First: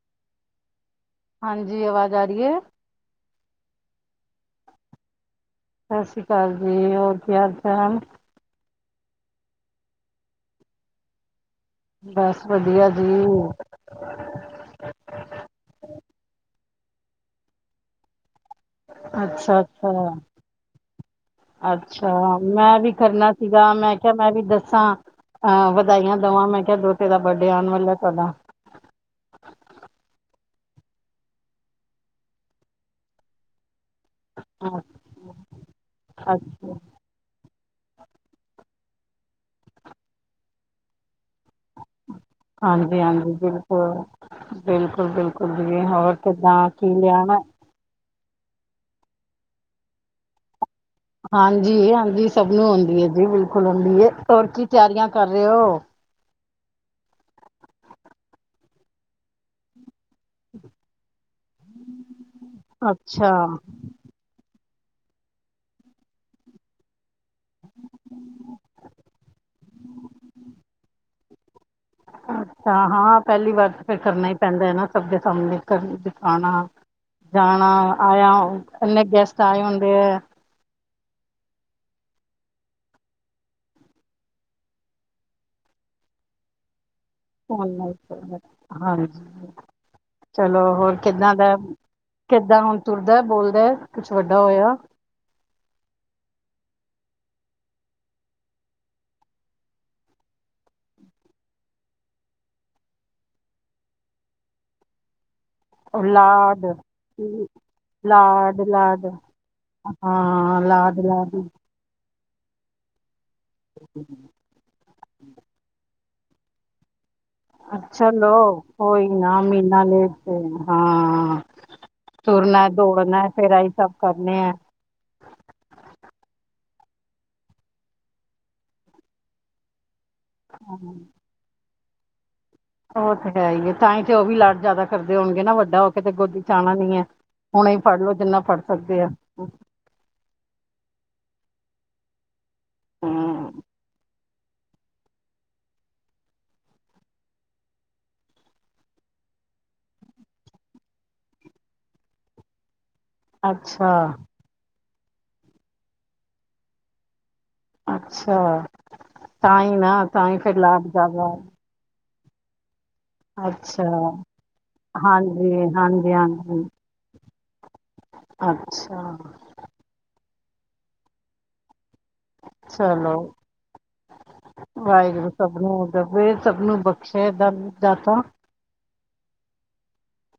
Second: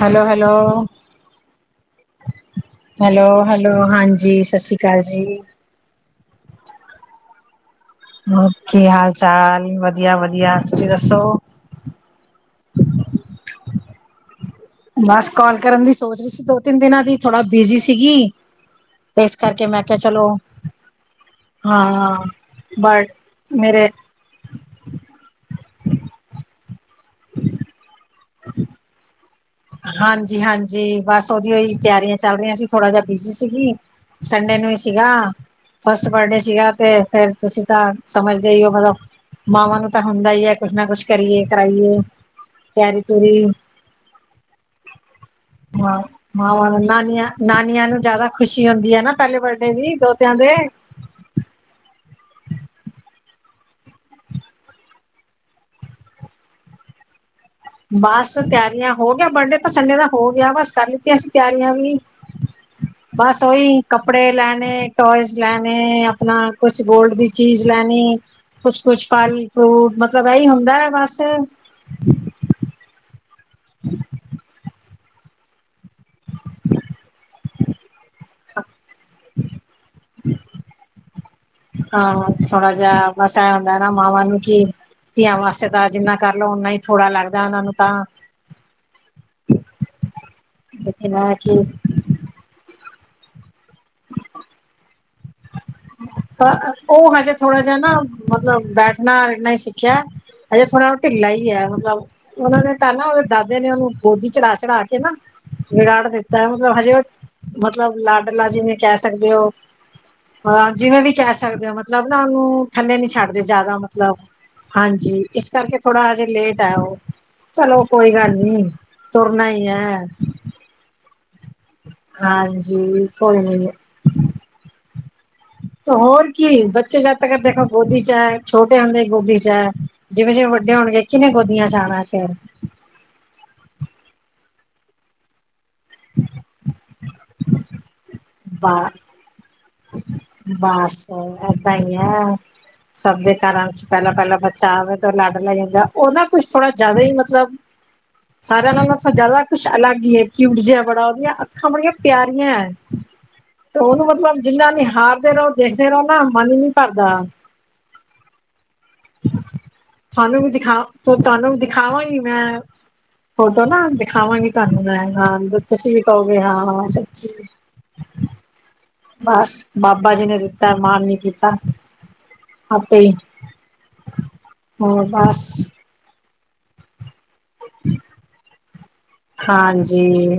Hello hello. ਹਾਂਜੀ, ਆਵਾਜ ਆ ਰੀਐ? ਹੈਲੋ-ਹੈਲੋ, ਹਾਂਜੀ, ਸਸ਼੍ਰੀ ਕਾਲ ਜੀ। ਸਸ੍ਰੀ ਕਾਲ ਜੀ, ਹੋਰ ਕੀ ਹਾਲ-ਚਾਲ? ਓ ਕੀ ਹਾਲ ਚਾਲ? ਵਧੀਆ-ਵਧੀਆ, ਤੁਸੀਂ ਦੱਸੋ। ਬਸ, ਵਧੀਆ ਜੀ। ਬਸ, ਕੋਲ ਕਰਨ ਦੀ ਸੋਚ ਰੀ ਸੀ, ਦੋ-ਤਿੰਨ ਦਿਨਾਂ ਦੀ ਥੋੜਾ ਬੀਜ਼ੀ ਸੀਗੀ। ਤੇ ਇਸ ਕਰਕੇ ਮੈਂ ਅੱਛਾ-ਅੱਛਾ। ਕਿਹਾ ਚਲੋ ਹਾਂ ਅੱਛਾ, ਮੈਂ ਵੀ ਬਟ ਕਰਨਾ ਸੀਗਾ। ਮੇਰੇ ਮੈਂ ਕੇਯਾ ਮੈਵੀ ਦੱਸਾਂ ਅ ਵਧਾਈਆਂ ਦਵਾਂ ਮੈਂ ਕੇਯਾ ਦੋਤੇ ਦਾ ਬਡੇ ਆਉਣ ਵਾਲਾ ਤੁਆਡਾ। [inaudible] ਹਾਂਜੀ-ਹਾਂਜੀ, ਬਸ ਓਦੀਯੋ ਤਿਆਰੀਆਂ ਚੱਲ ਰਈਆਂ ਸੀ, ਥੋੜਾ ਜਾ ਬੀਜ਼ੀ ਸੀਗੀ। ਸੰਡੇ ਨੂੰ ਈ ਸੀਗਾ, ਫਸਟ ਬਰਡੇ ਸੀਗਾ। ਅੱਛਾ ਤੇ ਫੇਰ, ਤੁਸੀਂ ਤਾਂ ਸਮਝਦੇ ਈਓ ਮਤਲਬ ਮਾਵਾਂ ਨੂੰ ਤਾਂ ਹੁੰਦਾ ਹੀਐ, ਕੁਛ ਨਾ ਕੁਛ ਕਰੀਏ ਕਰਾਈਏ। ਤਿਆਰੀ ਹਾਂਜੀ-ਹਾਂਜੀ, ਤੂਰੀ ਬਿਲਕੁਲ, ਬਿਲਕੁਲ-ਬਿਲਕੁਲ ਜੀ ਹੋਰ ਕਿੱਦਾਂ ਕੀ ਲਿਆਣਾ? ਨੀਆਂ ਨੂੰ ਜਾਦਾ ਖੁਸ਼ੀ ਹੁੰਦੀ ਐਨਾ ਪੈਲੇ ਬਰਡੇ ਦੀ, ਦੋਤਿਆਂ ਦੇ। ਹਾਂਜੀ-ਹਾਂਜੀ ਸਭ ਨੂੰ ਹੁੰਦੀ ਏਜੀ ਬਿਲਕੁਲ ਹੁੰਦੀਏ। ਹੋਰ ਕੀ ਤਿਆਰੀਆਂ ਕਰ ਰੇਓ? ਬਸ, ਤਿਆਰੀਆਂ ਹੋ ਗਿਆ ਬਰਡੇ ਸੰਡੇ ਦਾ ਹੋ ਗਿਆ ਬਸ, ਕਰ ਲਿੱਤੀਆਂ ਅਸੀਂ ਤਿਆਰੀਆਂ ਵੀ ਅੱਛਾ ਬਸ, ਓਇ। ਕੱਪੜੇ ਲੈਨੇ, ਟੋਏਸ ਲੈਨੇ, ਅਪਣਾ ਕੁਛ ਗੋਲਡ ਦੀ ਚੀਜ਼ ਲੈਨੀ। ਕੁਛ-ਕੁਛ ਫਲ-ਫਰੂਟ ਮਤਲਬ ਐਹੀ ਹੁੰਦੈ, ਬਸ। ਅੱਛਾ ਹਾਂ ਪੈਂਲੀ ਵਾਰ ਤਾਂ ਫੇਰ ਕਰਨਾ ਈ ਪੈਂਦਾ ਏਨਾ, ਸਭ ਦੇ ਸਾਹਮਣੇ ਕਰ ਦਿਖਾਣਾ। ਜਾਣਾ ਆਏਆ ਏਨੇ ਗੈਸਟ ਆਏ ਹੁੰਦੇ ਐ। ਹਾਂ ਥੋੜਾ ਜੇਆ ਬਸ ਐਏ ਹੁੰਦਾ ਨਾ ਮਾਵਾਂ ਨੂੰ ਕੀ ਧੀਆਂ ਵਾਸਤੇ ਤਾਂ ਜਿੰਨਾ ਕਰ ਲੋ ਓਨਾ ਈ ਥੋੜਾ ਲੱਗ ਹਾਂਜੀ ਚਲੋ ਹੋਰ ਲੇਕਿਨ ਕਿੱਦਾਂ ਇਹ ਦੈ ਕਿ ਕਿੱਦਾਂ ਹੁਣ ਤੁਰਦਾ ਏ, ਬੋਲਦਾ ਏ, ਕੁਛ ਵੱਡਾ ਹੋਏਆ। ਤਾਂ ਓ ਹਜੇ ਥੋੜਾ ਜੇਆ ਨਾ ਮਤਲਬ ਬੈਠਨਾ ਨਈ ਸਿੱਖਿਆ। ਹਜੇ ਥੋੜਾ ਓ ਢਿੱੱਲਾ ਈ ਏ ਮਤਲਬ ਓਨਾ ਨੇ ਤਾਂ ਨਾ ਓਦੇ ਦਾਦੇ ਨੇ ਓਨੂੰ ਗੋਦੀ ਚੜਾ-ਚੜਾ ਕੇ ਨਾ ਉਹ ਵਿਗਾੜ ਦਿੱਤਾ ਏ ਲਾਡ ਮਤਲਬ ਹਜੇ ਓ, ਮਤਲਬ ਲਾਡਲਾ ਲਾਡ ਜਿਵੇਂ ਕੈ ਲਾਡ ਸਕਦੇ ਓ ਹਾਂ ਲਾਡ ਜਿਵੇਂ ਵੀ ਕੈ ਲਾਡ ਸਕਦੇ ਓ ਮਤਲਬ ਨਾ ਓਨੂੰ, ਥੱਲੇ ਨੀ ਛੱਡਦੇ ਜਾਅਦਾ ਮਤਲਬ ਹਾਂਜੀ, ਇਸ ਕਰਕੇ ਥੋੜਾ ਹਜੇ ਲੇਟ ਐ ਓਹੋ ਚਲੋ, ਕੋਈ ਨਾ ਤੁਰਨਾ ਹੀ ਮੀਨਾ ਹੈ ਲੇਟ ਸਈ ਹਾਂ। ਹਾਂਜੀ ਤੁਰਨਾ-ਦੌੜਨਾ ਕੋਈ ਫੇਰ ਨੀ ਆਹੀ ਕੰਮ ਕਰਨੇ ਐ। ਤੋ ਹੋਰ ਕੀ ਬੱਚੇ ਜਦ ਤੱਕ ਦੇਖੋ ਗੋਦੀ ਚੈ ਛੋਟੇ ਹੁੰਦੇ ਗੋਦੀ ਚੈ ਜਿਵੇਂ-ਜਿਵੇਂ ਵੱਡੇ ਹੋਣਗੇ ਕੀਨੇ ਗੋਦੀਆਂ ਚ ਆਣਾ ਫੇਰ ਓ ਤੇ ਹੈ ਈ ਏ ਤਾਂਈ ਤੇ ਓ ਵੀ ਲਾਡ ਜਾਅਦਾ ਕਰਦੇ ਹੋਣਗੇ ਨਾ ਵੱਡਾ ਹੋ ਕੇ ਤੇ ਗੋਦੀ ਚ ਆਣਾ ਨੀ ਏ। ਹੁਣੇ ਈ ਫੜ ਲੋ ਜਿੰਨਾ ਫੜ ਬ ਸਕਦੇ ਆ। ਬਸ ਏਦਾਂ ਈ ਐ ਸਭ ਦੇ ਹਮ ਘਰਾਂ ਚ ਪੈਲਾਂ ਪੈਲਾਂ ਬੱਚਾ ਚਾਵੇ ਤੋਂ ਲਾਡ ਲੈ ਜਾਂਦਾ ਓ ਨਾ ਕੁਸ਼ ਥੋੜਾ ਜਾਅਦਾ ਈ ਮਤਲਬ ਸਾਰੇਆਂ ਨਾਲੋ ਜਾਅਦਾ ਕੁਛ ਅਲੱਗ ਈ ਏ ਕਿਉਟ ਜਿਆ ਬੜਾ ਓਦੀਆਂ ਅੱਖਾਂ ਬੜੀਆਂ ਪਿਆਰੀਆਂ ਐ। ਅੱਛਾ ਓਨੂੰ ਮਤਲਬ ਜਿੰਨਾ ਨੀਹਾਰਦੇ ਰਓ ਦੇਖਦੇ ਰਓ ਨਾ ਮਨ ਈ ਨੀ ਭਰਦਾ। ਅੱਛਾ, ਤਾਂ ਈ ਨਾ ਤਾਂਈ ਫਿਰ ਲਭ ਜਾਂਦਾ। ਖਾਵਾਂ ਈ ਮੈਂ ਫੋਟੋ ਨਾ ਅੱਛਾ ਦਿਖਾਵਾਂਗੀ ਤਾਨੂੰ ਮੈਂ ਹਾਂ ਹਾਂਜੀ ਵੀ ਤੁਸੀਂ ਵੀ ਹਾਂਜੀ ਕਓਗੇ ਹਾਂਜੀ ਹਾਂ-ਹਾਂ ਸੱਚੀ ਅੱਛਾ ਬਸ ਬਾਬਾ ਜੀ ਨੇ ਦਿੱਤਾ ਮਾਨ ਨੀ ਕੀਤਾ। ਆਪੇ ਈ ਚਲੋ ਹੋਰ ਬਸ ਰਬ ਏ ਸਬ ਨੂੰ ਬਖਸੇ਼ ਦ ਦਾਤਾ। ਹਾਂਜੀ।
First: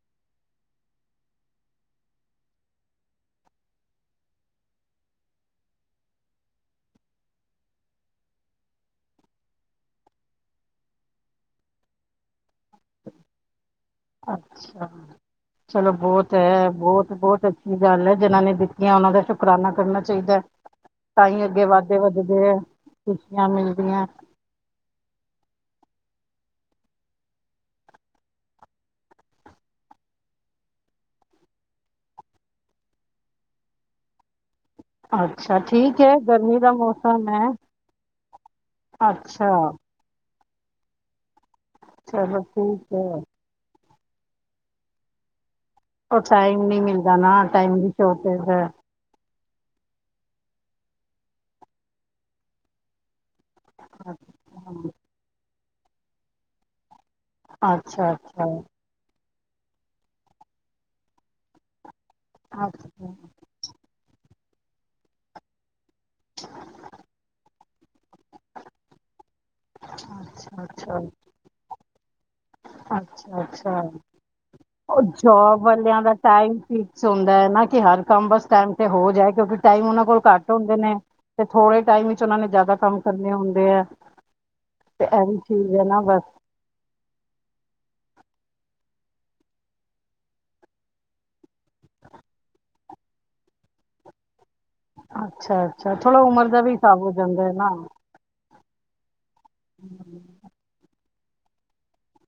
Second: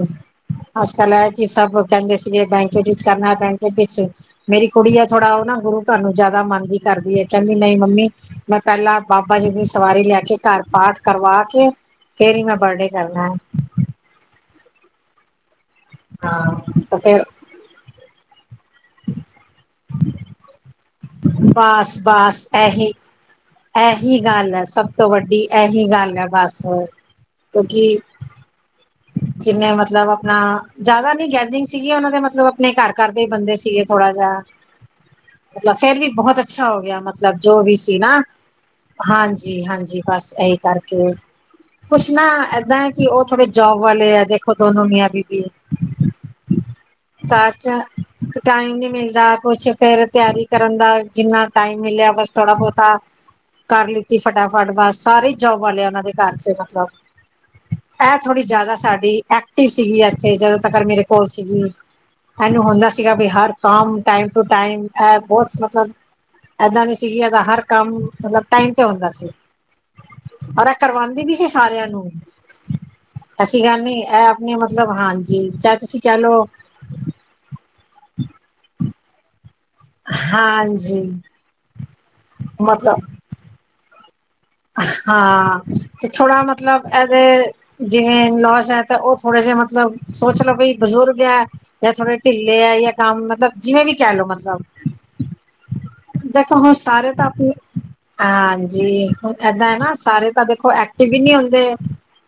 ਅੱਜ-ਕੱਲ ਐ ਚੀਜ਼ ਸਭ ਕੈਂਦੇ ਸੀਗੇ ਬੈਂਕ ਵਿੱਚ ਕਰਨਾ ਬੈਂਕ ਵਿੱਚ ਮੇਰੀ ਕੁੜੀ ਐ ਥੋੜਾ ਓ ਨਾ ਗੁਰੂ ਘਰ ਨੂੰ ਜਾਅਦਾ ਮੰਨਦੀ ਕਰਦੀ ਏ ਕੇਦੀ ਨਈ ਮੰਮੀ ਮੈਂ ਪੈਲਾਂ ਬਾਬਾ ਜੀ ਦੀ ਸਵਾਰੀ ਲੈ ਕੇ ਘਰ ਪਾਠ ਕਰਵਾ ਕੇ ਫੇਰ ਈ ਮੈਂ ਬਰਡੇ ਕਰਨੈ। ਅੱਛਾ ਚਲੋ ਬੋਤ ਏ ਹਾਂ ਤੇ ਫੇਰ ਬੋਤ-ਬੋਤ ਕੀ ਗੱਲ ਏ ਜਿਨਾਂ ਨੇ ਦਿੱਤੀਆਂ ਉਨਾਂ ਦਾ ਸ਼ੁਕਰਾਨਾ ਕਰਨਾ ਚਾਈਦੈ। ਬਾਸ-ਬਾਸ ਖੁਸ਼ੀਆਂ ਮਿਲਦੀਆਂ ਐਹੀ-ਐਹੀ ਗੱਲ ਐ ਸਭ ਤੋਂ ਵੱਡੀ ਏਹੀ ਗੱਲ ਹੈ ਬਸ ਕਿਓਂਕੇ ਜਿੰਨੇ ਮਤਲਬ ਆਪਨਾ ਜਾਅਦਾ ਨੀ ਕੇੈਂਦੀ ਸੀਗੀ ਓਨਾਂ ਦੇ ਮਤਲਬ ਆਪਨੇ ਘਰ-ਘਰ ਦੇ ਬੰਦੇ ਸੀਗੇ ਥੋੜਾ ਜਿਆ, ਅੱਛਾ ਮਤਲਬ ਫੇਰ ਠੀਕ ਵੀ ਹੈ ਬੋਹਤ ਗਰਮੀ ਅੱਛਾ ਦਾ ਹੋ ਗਿਆ ਮੌਸਮ ਮਤਲਬ ਹੈ ਜੋ ਵੀ ਸੀ ਨਾ ਅੱਛਾ ਹਾਂਜੀ-ਹਾਂਜੀ ਬਸ ਐਈ ਕਰਕੇ, ਕੁਸ਼ ਨਾ ਚਲੋ ਏਦਾਂ ਏ ਠੀਕ ਕੇ ਹੈ ਓ ਥੋੜੇ ਜੋਬ ਵਾਲੇ ਆ ਦੇਖੋ ਦੋਨੋ ਮੀਆ-ਬੀਬੀ ਉਹ ਟਾਈਮ ਨਹੀਂ ਮਿਲਦਾ ਨਾ ਘਰ ਟਾਈਮ ਚ ਦੀ ਸ਼ੋਰਟੇਜ ਹੈ ਟਾਈਮ ਨੀ ਮਿਲਦਾ ਕੁਛ ਫੇਰ ਤਿਆਰੀ ਕਰਨ ਦਾ ਜਿੰਨਾ ਟਾਈਮ ਮਿਲਿਆ ਬਸ ਥੋੜਾ ਬੋਤਾ ਕਰ ਲਿੱਤੀ ਫਟਾਫਟ ਬਸ ਸਾਰੇ ਈ ਜੋਬ ਵਾਲੇਆ ਨਾਲੇ ਦੇ ਘਰ ਚ ਈ ਮਤਲਬ ਅੱਛਾ ਥੋੜੀ ਅੱਛਾ ਜਾਦਾ ਸਾਡੀ ਐਕ ਟਿਵ ਸੀਗੀ ਇੱਥੇ ਜਦੋਂ ਤੱਕ ਮੇਰੇ ਕੋਲ ਸੀਗੀ ਇਹਨੂੰ ਹੁੰਦਾ ਅੱਛਾ ਸੀਗਾ ਬ ਹਰ ਕਾਮ ਟਾਈਮ ਟੂ ਟਾਈਮ ਇਹ ਬਹੁਤ ਮਤਲਬ ਏਦਾਂ ਨੀ ਸੀਗੀ ਏਦਾ ਹਰ ਕੰਮ ਮਤਲਬ ਟਾਈਮ ਤੇ ਹੁੰਦਾ ਸੀ ਅੱਛਾ ਔਰ ਇਹ ਕਰਵਾਂਦੀ ਵੀ ਸੀ ਸਾਰਿਆਂ ਨੂੰ ਐਸੀ ਅੱਛਾ-ਅੱਛਾ ਗੱਲ ਨੀ ਇਹ ਆਪਣੇ ਮਤਲਬ ਓ ਹਾਂਜੀ ਜੋਬ ਚਾਹੇ ਤੁਸੀਂ ਵਾਲਿਆਂ ਦਾ ਕਹਿ ਲਓ ਟਾਈਮ ਸੀ ਸੁਣਦਾ ਹੈ ਨਾ ਕਿ ਹਰ ਕੰਮ ਬਸ ਟਾਈਮ ਤੇ ਹੋ ਜਾਏ ਕਿਉਂਕਿ ਟਾਈਮ ਓਨਾਂ ਕੋਲ ਘੱਟ ਹੁੰਦੇ ਨੇ ਹਾਂਜੀ ਤੇ ਥੋੜ੍ਹੇ ਟਾਈਮ ਵਿੱਚ ਉਹਨਾ ਨੇ ਜਿਆਦਾ ਕੰਮ ਮਤਲਬ ਕਰਨੇ ਹੁੰਦੇ ਆ ਤੇ ਇਹ ਵੀ ਹਾਂ, ਚੀਜ਼ ਹੈ ਨਾ ਤੇ ਬਸ ਥੋੜਾ ਮਤਲਬ ਐਦੇ ਜਿਵੇਂ ਇਨ -ਲੋਸ ਹੈ ਤਾਂ ਉਹ ਥੋੜੇ ਜ ਮਤਲਬ ਸੋਚ ਲੋ ਬੀ ਬਜ਼ੁਰਗ ਹੈ ਜਾਂ ਥੋੜੇ ਢਿੱਲੇ ਹੈ ਯਾਂ ਗਮ ਮਤਲਬ ਜਿਵੇਂ ਵੀ ਕਹਿ ਲੋ ਮਤਲਬ ਅੱਛਾ-ਅੱਛਾ ਥੋੜਾ ਉਮਰ ਦੇਖੋ ਦਾ ਵੀ ਹੁਣ ਹਿਸਾਬ ਹੋ ਸਾਰੇ ਤਾਂ ਜਾਂਦਾ ਆਪਣੀ ਹੈ ਨਾ ਹਾਂਜੀ, ਹੁ ਏਦਾਂ ਹੈ ਨਾ ਸਾਰੇ ਤਾਂ ਦੇਖੋ ਐਕਟਿਵ ਹੀ ਨਹੀ ਹੁੰਦੇ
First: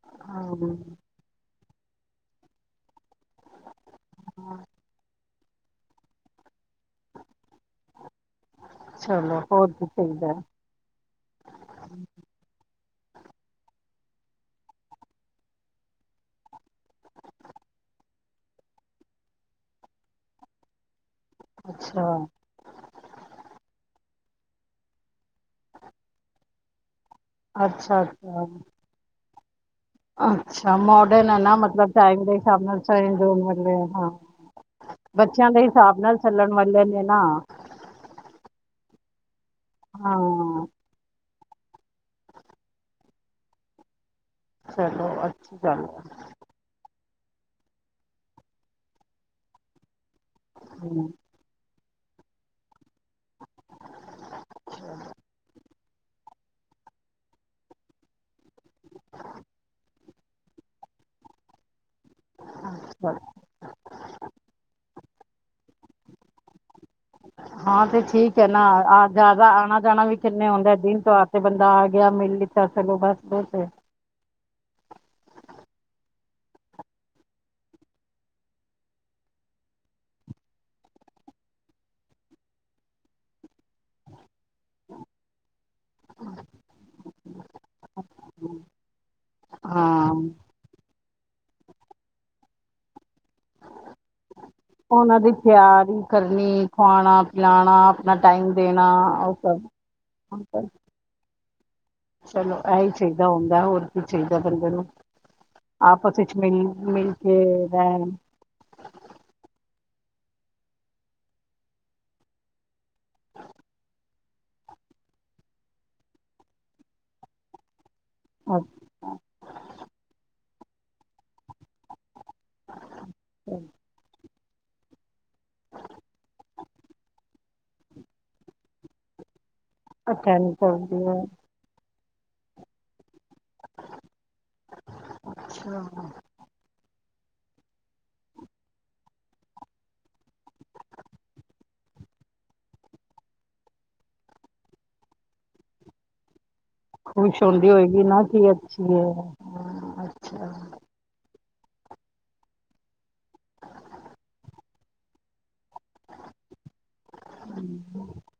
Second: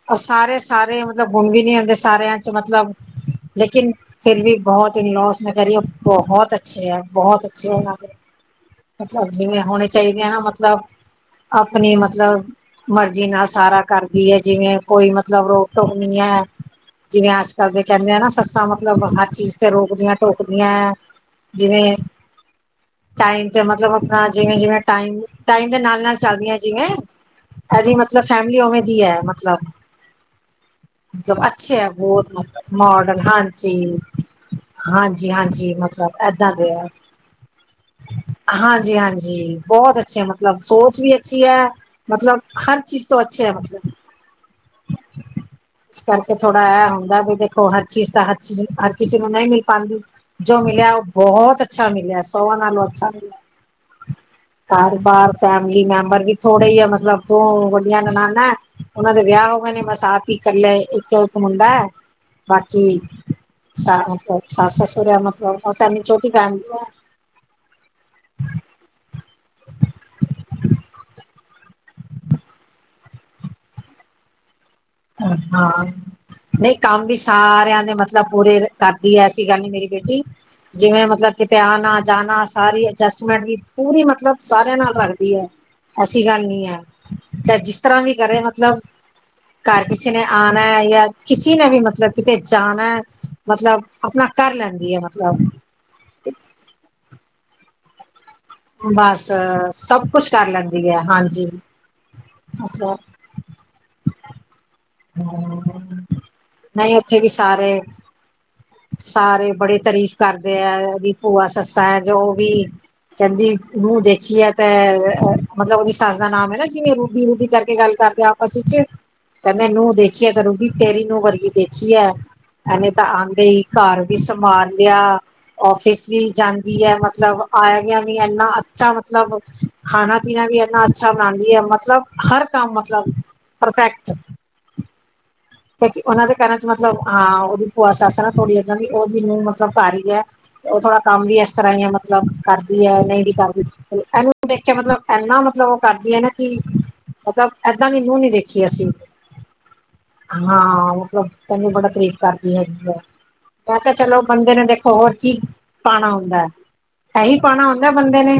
ਉਹ ਹਾਂ ਸਾਰੇ ਸਾਰੇ ਮਤਲਬ ਹੁਣ ਵੀ ਨੀ ਹੁੰਦੇ ਸਾਰਿਆਂ ਚ ਮਤਲਬ ਲੇਕਿਨ ਫਿਰ ਵੀ ਬੋਹਤ ਇਨ ਲੋੌਸ ਮੈਂ ਕ ਰਹੀ ਵਾਂ- ਬੋਹਤ ਅੱਛੇ ਆ, ਬੋਹਤ ਅੱਛੇ ਆ ਇਨਾਂ ਦੇ ਮਤਲਬ ਚਲੋ ਜਿਵੇਂ ਹੋਰ ਕੀ ਹੋਣੇ ਚਾਹੀਦੇ ਚਾਹੀਦਾ ਆ ਨਾ ਹੈ। ਮਤਲਬ ਆਪਨੇ ਮਤਲਬ ਮਰਜ਼ੀ ਨਾਲ ਸਾਰਾ ਕਰਦੀ ਹੈ ਜਿਵੇਂ ਕੋਈ ਮਤਲਬ ਰੋਕ ਟੋਕ ਨੀ ਅ ਜਿਵੇਂ ਅੱਜ ਕੱਲ ਦੇ ਕਹਿੰਦੇ ਆ ਨਾ ਸੱਸਾਂ ਮਤਲਬ ਹਰ ਚੀਜ਼ ਤੇ ਰੋਕਦੀਆਂ ਟੋਕਦੀਆਂ ਜਿਵੇਂ ਅੱਛਾ ਟਾਈਮ ਤੇ ਮਤਲਬ ਆਪਣਾ ਜਿਵੇਂ ਜਿਵੇਂ ਟਾਈਮ ਟਾਈਮ ਦੇ ਨਾਲ ਨਾਲ ਚੱਲਦੀਆਂ ਜਿਵੇਂ ਏਹਦੀ ਅੱਛਾ ਮਤਲਬ ਅੱਛਾ ਫੈਮਿਲੀ ਉਵੇਂ ਦੀ ਹੈ ਮਤਲਬ ਅੱਛਾ ਮੋਡਰਨ ਜਬ ਹੈ ਨਾ ਅੱਛੇ ਹੈ ਮਤਲਬ ਟਾਈਮ ਬਹੁਤ ਦੇ ਹਿਸਾਬ ਮਤਲਬ ਨਾਲ ਮੋਡਨ ਚੇਂਜ ਹੋਣ ਵਾਲੇ ਹਾਂਜੀ ਹਾਂ ਬੱਚਿਆਂ ਦੇ ਹਾਂਜੀ-ਹਾਂਜੀ ਹਿਸਾਬ ਨਾਲ ਮਤਲਬ ਏਦਾਂ ਚੱਲਣ ਦੇ ਵਾਲੇ ਆ ਨੇ ਨਾ ਹਾਂਜੀ- ਹਾਂਜੀ ਬੋਤ ਅੱਛੇ ਮਤਲਬ ਹਾਂ ਸੋਚ ਵੀ ਅੱਛੀ ਅ। ਮਤਲਬ ਹਰ ਚੀਜ਼ ਤੋਂ ਅੱਛੇ ਅ ਮਤਲਬ ਚਲੋ ਅੱਛੀ ਗੱਲ ਅ ਤੇ ਥੋੜਾ ਇਹ ਹੁੰਦਾ ਵੀ ਦੇਖੋ ਹਰ ਚੀਜ਼ ਤਾਂ ਹਰ ਚੀਜ਼ ਹਰ ਕਿਸੀ ਨੂੰ ਨਈ ਮਿਲ ਪਾਂਦੀ ਜੋ ਮਿਲਿਆ ਉਹ ਹਮ, ਬੋਹਤ ਅੱਛਾ ਮਿਲਿਆ ਸੋਵਾ ਨਾਲੋ ਘਰ ਬਾਰ ਫੈਮ ਲੀ ਮੈਂਬਰ ਵੀ ਥੋੜੇ ਇ ਅ ਮਤਲਬ ਦੋ ਵੱਡੀਆਂ ਨਨਾਨਾਂ ਅ ਓਹਨਾਂ ਦੇ ਵਿਆਹ ਹੋ ਗਏ ਨੇ ਬਸ ਆਪ ਹੀ ਕੱਲਾ ਅ ਇੱਕ ਉ ਇੱਕ ਮੁੰਡਾ ਅ- ਬਾਕੀ ਚਲੋ, ਸਾ ਮਤਲਬ ਸੱਸ ਸਸੁਰ ਅ ਮਤਲਬ ਬਸ ਛੋਟੀ ਫੈਮਲੀ ਐ ਹਾਂ ਤੇ ਠੀਕ ਅ ਨਾ ਜਾਦਾ ਆਨਾ ਜਾਨਾ ਵੀ ਕਿੰਨੇ ਹੁੰਦੇ ਆ ਦਿਨ ਤਯੋਆਰ ਥੇ ਬੰਦਾ ਆ ਗਿਆ ਮਿਲ ਲਿਤਾ ਚਲੋ ਬਸ ਬੋਤ ਏ [unintelligible] ਨਯੀ ਕੰਮ ਵੀ ਸਾਰਿਆਂ ਦੇ ਮਤਲਬ ਪੂਰੇ ਕਰਦੀ ਅ ਐਸੀ ਗੱਲ ਨੀ ਮੇਰੀ ਬੇਟੀ ਜਿਵੇਂ ਮਤਲਬ ਕਿਤੇ ਆਨਾ ਜਾਨਾ ਸਾਰੀ ਅਜਸਟਮੈਂਟ ਵੀ ਪੂਰੀ ਮਤਲਬ ਸਾਰਿਆਂ ਨਾਲ ਰਲਹੀ ਅ ਐਸੀ ਗੱਲ ਨੀ ਹੈ। ਚਾਏ ਜਿਸ ਤਰ੍ਹਾਂ ਵੀ ਕਰੇ ਮਤਲਬ ਘਰ ਹਾਂ ਕਿਸੀ ਨੇ ਆਨਾ ਯਾ ਕਿਸੀ ਨੇ ਵੀ ਮਤਲਬ ਕਿਤੇ ਜਾਨਾ ਮਤਲਬ ਆਪਨਾ ਕਰ ਲੈਂਦੀ ਐ ਉਹਨਾਂ ਮਤਲਬ [unintelligible] ਕਰਨੀ ਖਵਾਣਾ, ਪਿਲਾਣਾ, ਆਪਣਾ ਟਾਈਮ ਦੇਣਾ ਬਸ ਉਹ ਸਭ ਕੁਛ ਕਰ ਲੈਂਦੀ ਅ ਹਾਂਜੀ ਚਲੋ ਏਹੀ ਮਤਲਬ ਚਇਦਾ ਹੁੰਦਾ ਹੋਰ ਕੀ ਚਇਦਾ ਬੰਦੇ ਨੂੰ ਆਪਸ ਵਿੱਚ ਮਿਲ- ਨਹੀਂ ਮਿਲ ਉੱਥੇ ਵੀ ਕੇ ਸਾਰੇ ਰਹਿਣ ਸਾਰੇ ਬੜੀ ਤਾਰੀਫ਼ ਕਰਦੇ ਐ‌। ਉਹਦੀ ਭੂਆ ਸੱਸਾ ਹੈ ਜੋ ਵੀ ਕਹਿੰਦੀ, ਨੂੰਹ ਦੇਖੀ ਐ ਤੇ ਅ ਮਤਲਬ ਉਹਦੀ ਸੱਸ ਦਾ ਨਾਮ ਐ ਨਾ ਜਿਵੇਂ ਰੂਬੀ-ਰੂਬੀ ਕਰਕੇ ਗੱਲ ਕਰਦੇ ਆ ਅਸਲ 'ਚ, ਕਹਨੇ ਨੂੰਹ ਦੇਖੀ ਐ ਤਾ ਰੁਬੀ ਤੇਰੀ ਨੂੰਹ ਵਰਗੀ ਦੇਖੀ ਐ। ਐਨੇ ਤਾਂ ਆ 'ਤੇ ਘਰ ਵੀ ਸਮਾਰ ਲਿਆ। ਔਫਿਸ ਵੀ ਜਾਂਦੀ ਐ। ਮਤਲਬ ਆਇਆ- ਗਿਆ ਵੀ ਐਨਾ ਅੱਛਾ ਮਤਲਬ ਖਾਣਾ -ਪੀਣਾ ਅਟੈਂਡ ਵੀ ਐਨਾ ਕਰਦੀ ਅੱਛਾ ਹੈ ਬਣਾਂਦੀ ਐ। ਮਤਲਬ ਹਰ ਕੰਮ, ਮਤਲਬ ਪਰਫੈਕਟ। ਕਿਉਂਕਿ ਉਹਨਾ ਦੇ ਘਰਾਂ 'ਚ ਮਤਲਬ ਹਾਂ, ਉਹਦੀ ਭੂਆ- ਸੱਸ ਨਾ, ਥੋੜ੍ਹੀ ਏਦਾਂ ਦੀ, ਉਹਦੀ ਨੂੰਹ ਮਤਲਬ ਘਰ ਈ ਐ। ਉਹ ਥੋੜਾ ਕੰਮ ਵੀ ਐਸ ਤਰ੍ਹਾਂ ਹੀ, ਮਤਲਬ ਕਰਦੀ ਐ, ਨਈਂ ਵੀ ਕਰਦੀ। ਐਨੂੰ ਦੇਖ ਕੇ ਮਤਲਬ ਐਨਾ, ਮਤਲਬ ਉਹ ਕਰਦੀ ਐ ਨਾ ਕਿ, ਖੁਸ਼ ਮਤਲਬ ਹੁੰਦੀ ਏਦਾਂ ਦੀ ਹੋਏਗੀ ਨੂੰਹ ਨਾ ਨੀ ਕਿ ਦੇਖੀ ਅੱਛੀ ਅਸੀਂ। ਹੈ। ਅੱਛਾ। ਹਾਂ, ਮਤਲਬ ਤੈਨੂੰ ਬੜਾ ਤਾਰੀਫ ਕਰਦੀ ਹੈਗੀਐ। ਮੈਂ ਕੇਆ ਚਲੋ ਬੰਦੇ ਨੇ ਦੇਖੋ ਹੋਰ ਕੀ, ਪਾਣਾ ਹੁੰਦੈ। ਐਹੀ ਪਾਉਣਾ ਹੁੰਦੈ ਬੰਦੇ ਨੇ।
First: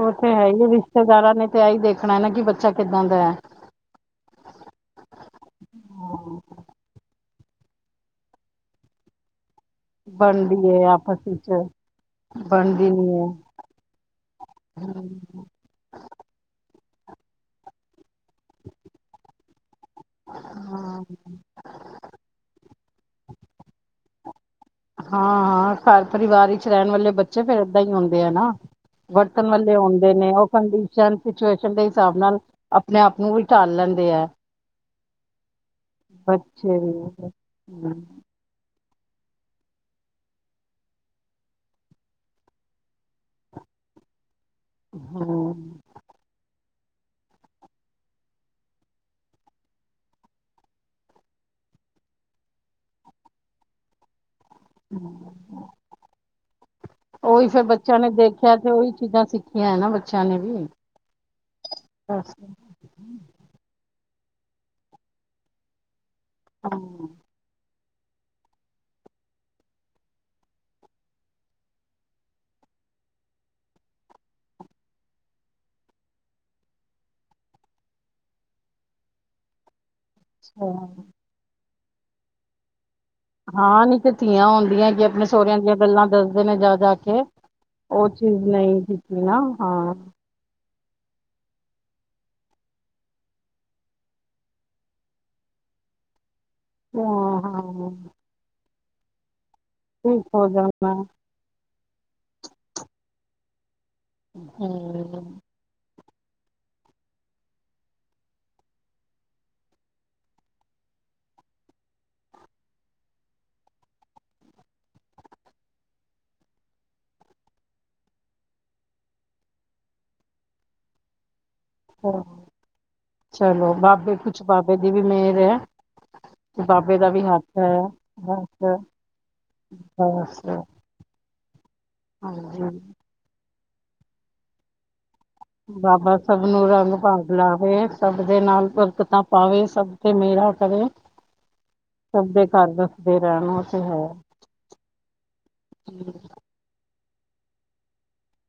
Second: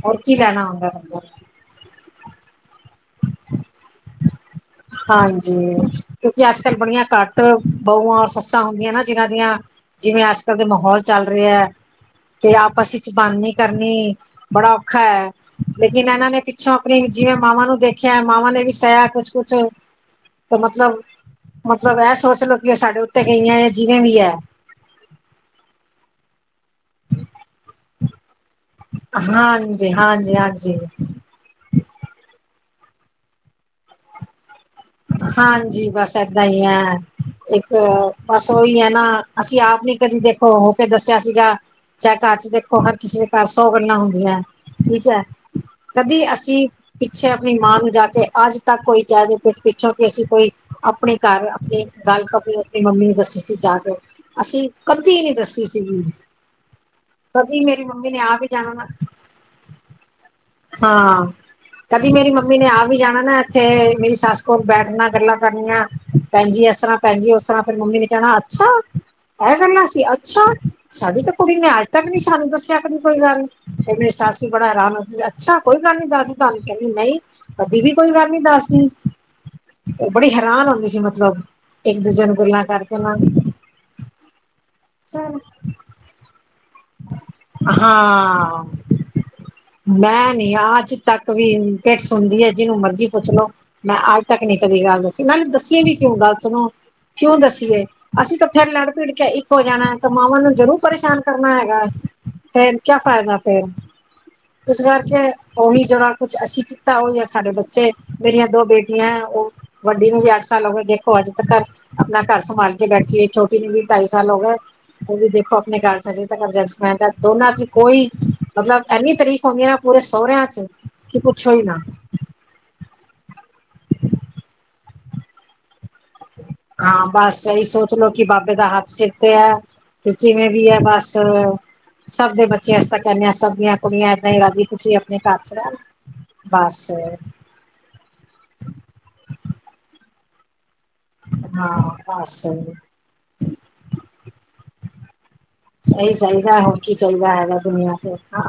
ਉਹ ਹੋਰ ਤੇ ਕੀ ਹੈ ਲੈਣਾ ਹੀ ਹੁੰਦੈ ਬੰਦੇ ਰਿਸ਼ਤੇਦਾਰਾਂ ਨੇ। ਤੇ ਐਹੀ ਦੇਖਣਾ ਨਾ, ਕਿ ਬੱਚਾ ਕਿੱਦਾਂ ਦੈ? [unintelligible] ਹਾਂਜੀ। ਕਿਉਂਕਿ ਅੱਜ-ਕੱਲ ਬੜੀਆਂ ਘੱਟ ਬਹੁਆਂ - ਸੱਸਾਂ ਹੁੰਦੀਆਂ ਨਾ, ਜਿਹਨਾਂ ਦੀਆਂ ਜਿਵੇਂ ਬਣਦੀ ਅੱਜ-ਕਲ ਦੇ ਹੈ ਮਾਹੌਲ ਆਪਸ ਚੱਲ ਵਿੱਚ ਰਿਐ। 'ਤੇ ਬਣਦੀ ਆਪਸ 'ਚ ਹੈ। ਗਲ ਨੀ ਕਰਨੀ, ਬੜਾ ਔਖਾ ਐ। ਲੇਕਿਨ ਇਹਨਾਂ ਨੇ ਪਿੱਛੋਂ ਆਪਣੀ ਜਿਵੇਂ ਮਾਵਾਂ ਨੂੰ ਦੇਖਿਆ। ਮਾਵਾਂ ਨੇ ਵੀ ਸੇਆ ਕੁਛ-ਕੁਛ। ਤੇ ਮਤਲਬ, ਮਤਲਬ ਐਹ ਸੋਚ ਲਓ, ਕਿ ਐਹ ਸਾਡੇ ਉੱਤੇ ਗਈਐਂ। ਜਿਵੇਂ ਵੀ ਹੈ। ਹਾਂ-ਹਾਂ। ਘਰ - ਪਰਿਵਾਰ ਵਿੱਚ ਰਹਿਣ ਵਾਲੇ ਬੱਚੇ ਫਿਰ ਏਦਾਂ ਈ ਹੁੰਦੇ ਆ ਨਾ। ਵਰਤਣ ਵਾਲੇ ਹਾਂਜੀ ਹੁੰਦੇ ਨੇ, ਹਾਂਜੀ ਉਹ ਹਾਂਜੀ ਕੰਡੀਸ਼ਨ ਸਿਚੁਏਸ਼ਨ ਦੇ ਹਿਸਾਬ ਨਾਲ ਆਪਣੇ ਆਪ ਨੂੰ ਵੀ ਢਾਲ ਲੈਂਦੇ ਐ। ਹਾਂਜੀ। ਬਸ ਏਦਾਂ ਈ ਬੱਚੇ ਵੀ ਐ। ਇੱਕ ਬਸ ਓਹੀ ਐ ਨਾ, ਅਸੀਂ ਆਪ ਨੀ ਕਦੀ ਦੇਖੋ, ਹੋ ਕੇ ਦੱਸਿਆ ਸੀਗਾ। 'ਚਾਹੇ ਘਰ ਚ ਦੇਖੋ, ਹਰ ਕਿਸੀ ਦੇ ਘਰ ਸੌ ਗੱਲਾਂ ਹੁੰਦੀਐ। ਠੀਕ ਐ। ਹੂੰ ਕਦੀ ਅਸੀਂ ਪਿੱਛੇ ਆਪਣੀ ਮਾਂ ਨੂੰ ਜਾ ਕੇ ਅੱਜ -ਤੱਕ ਕੋਈ ਕਹਿ ਦੇ ਪਿਠ ਪਿੱਛੋਂ, ਕਿ ਅਸੀਂ ਕੋਈ ਆਪਣੇ ਘਰ ਆਪਣੀ ਗੱਲ ਕਦੀ ਆਪਣੀ ਮੰਮੀ ਨੂੰ ਦੱਸੀ ਸੀ ਜਾ ਕੇ। ਅਸੀਂ ਕਦੀ ਨੀ ਦੱਸੀ ਸੀਗੀ। ਉਹੀ ਕਦੀ ਫੇਰ ਮੇਰੀ ਬੱਚਿਆਂ ਮੰਮੀ ਨੇ ਆ ਵੀ ਦੇਖਿਆ ਤੇ ਜਾਣਾ ਨਾ, ਉਹੀ ਚੀਜ਼ਾਂ ਸਿੱਖੀਆਂ ਹੈ ਨਾ ਬੱਚਿਆਂ ਨੇ ਵੀ। ਹਾਂ। ਕਦੀ ਮੇਰੀ ਮੰਮੀ ਨੇ ਆ ਵੀ ਜਾਣਾ ਨਾ ਤੇ ਮੇਰੀ ਸੱਸ ਕੋਲ ਬੈਠਨਾ, ਗੱਲਾਂ ਕਰਨੀਆਂ। ਭੈਨਜੀ ਐਸ ਤਰ੍ਹਾਂ, ਅੱਛਾ ਭੈਨਜੀ ਔਸ ਤਰ੍ਹਾਂ। ਫੇਰ ਮੰਮੀ ਨੇ ਕਹਿਣਾ, ਅੱਛਾ। ਆਹ ਗਲਾਂ ਸੀ, ਅੱਛਾ। ਸਾਡੀ ਤਾਂ ਕੁੜੀ ਨੇ ਅੱਜ ਤੱਕ ਨੀ ਸਾਨੂੰ ਦੱਸਿਆ, ਕਦੀ ਕੋਈ ਗੱਲ। 'ਤੇ ਮੇਰੀ ਸੱਸ ਈ ਬੜਾ ਹੈਰਾਨ ਹੁੰਦੀ ਸੀ। ਅੱਛਾ, ਕੋਈ ਗੱਲ ਨੀ ਦੱਸਦੀ ਤੁਹਾਨੂੰ? ਕਹਿੰਦੀ, ਨਈ। ਕਦੀ ਵੀ ਕੋਈ ਗੱਲ ਨੀ ਦੱਸਦੀ। ਔਹ ਬੜੀ ਹੈਰਾਨ ਹੁੰਦੀ ਸੀ ਮਤਲਬ, ਇੱਕ -ਦੂਜੇ ਨੂੰ ਗੱਲਾਂ ਕਰਕੇ ਨਾ ਹਾਂ, ਨਈ ਤੇ ਧੀਆਂ ਹੁੰਦੀਆਂ ਕਿ ਆਪਣੇ ਸਹੁਰਿਆਂ ਦੀਆਂ ਗੱਲਾਂ ਦੱਸਦੇ ਨੇ ਜਾ ਕੇ। ਜਾ ਕੇ, ਉਹ ਚੀਜ਼ ਹਾਂ ਨਈਂ ਕੀਤੀ ਨਾ? ਹਾਂ। ਤੇ ਹਾਂ ਅੱਜ-ਤੱਕ ਵੀ ਪਿੱਠ ਸੁਣਦੀ ਏ, ਜਿਨੂੰ ਮਰਜ਼ੀ ਪੁੱਛ ਲੋੋ। ਮੈਂ ਅੱਜ-ਤੱਕ ਨੀ ਕਦੀ ਗੱਲ ਦੱਸੀ। ਨਾਲੇ ਦੱਸੀਏ ਵੀ ਕਿਉਂ? ਗੱਲ ਸੁਣੋ। ਕਿਉਂ ਹਾਂ ਦੱਸੀਏ? ਹਾਂ ਅਸੀਂ ਤਾਂ ਫਿਰ ਲੜ- ਭਿੜ ਕੇ ਇੱਕ ਹੋ ਜਾਣੈ, ਤਾਂ ਠੀਕ ਮਾਵਾਂ ਹੋ ਨੂੰ ਜ਼ਰੂਰ ਜਾਣਾ ਪਰੇਸ਼ਾਨ ਕਰ ਨਾ ਹੈਗਾ, ਫਿਰ ਕਿਆ ਫ਼ਾਇਦਾ ਫਿਰ। ਇਸ ਕਰਕੇ ਹਮ ਔਹੀ ਜਿਹੜਾ ਕੁਛ ਅਸੀਂ ਕੀਤਾ, ਔਹ ਵੀ ਸਾਡੇ ਬੱਚੇ। ਮੇਰੀਆਂ ਦੋ ਬੇਟੀਆਂ ਐ, ਓ ਵੱਡੀ ਨੂੰ ਵੀ ਅੱਠ ਸਾਲ ਹੋ ਗਏ। ਦੇਖੋ, ਅੱਜ ਤੱਕਰ ਆਪਣਾ ਘਰ ਸੰਭਾਲ ਕੇ ਬੈਠੀ ਏ। ਛੋਟੀ ਨੂੰ ਵੀ ਢਾਈ ਸਾਲ ਹੋ ਗਏ। ਉਹ ਵੀ ਦੇਖੋ, ਆਪਣੇ ਘਰ 'ਚ ਹ ਅਡਜਸਟਮੈਂਟ ਐ ਦੋਨਾਂ 'ਚ ਕੋਈ, ਮਤਲਬ ਐਨੀ ਤਾਰੀਫ਼ ਹੁੰਦੀ ਏ ਐ ਨਾ ਪੂਰੇ ਸੋਹਰੇਆਂ 'ਚ ਕਿ, ਪੁੱਛੋ ਈ ਨਾ। ਹਾਂ, ਚਲੋ ਬਾਬੇ, ਕੁਛ ਬਾਬੇ ਦੀ ਵੀ ਮੇਹਰ ਏ। ਹਾਂ, ਬਸ ਏਈ ਸੋਚ ਲੳ, ਕਿ ਬਾਬੇ ਦਾ ਬਸ ਹੱਥ ਸਿਰ 'ਤੇ ਐ। 'ਤੇ ਬਸ ਜਿਵੇਂ ਵੀ ਐ, ਬਸ। ਸਬ ਦੇ ਬੱਚੇ ਹਾਂਜੀ ਅਸੀਂ ਤਾਂ ਕੇਂਨੇ ਆਂ, ਸਬ ਦੀਆਂ ਕੁੜੀਆਂ ਏਦਾਂ ਈ ਰਾਜੀ ਖੁਸ਼ੀ ਆਪਨੇ ਘਰ ਚ ਰਹਿਣ ਬਾਬਾ, ਸਬ ਨੂੰ ਬਸ ਰੰਗ ਭਾਗ ਲਾਵੇ ਸਬ ਦੇ ਨਾਲ ਬਰਕਤਾਂ ਪਾਵੇ, ਸਬ ਤੇ ਮੇਹਰਾਂ ਕਰੇ, ਹਾਂ ਸਬ ਬਸ ਦੇ ਘਰ ਫੇਰ ਰੈਣਾ ਤੇ ਹੈ। ਓਈ ਚਾਈਦਾ ਹੋਰ ਕੀ ਚਾਈਦਾ ਹੈਗਾ ਦੁਨੀਆਂ ਤੇ ਆ,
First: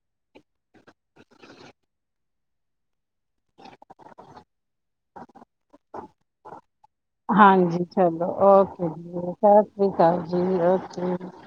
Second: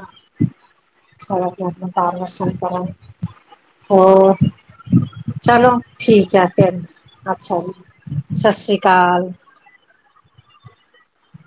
ਸਬ ਆਪਨੇ -ਆਪਨੇ [unintelligible] ਹੋਰ ਚਲੋ ਠੀਕ ਐ ਫੇਰ, ਅੱਛਾ ਜੀ ਹਾਂਜੀ ਚਲੋ ਸਤਿ ਸ਼੍ਰੀ ਓਕੇ ਕਾਲ। ਜੀ ਸਤਿ ਸ੍ਰੀ ਕਾਲ ਜੀ, ਓਕੇ।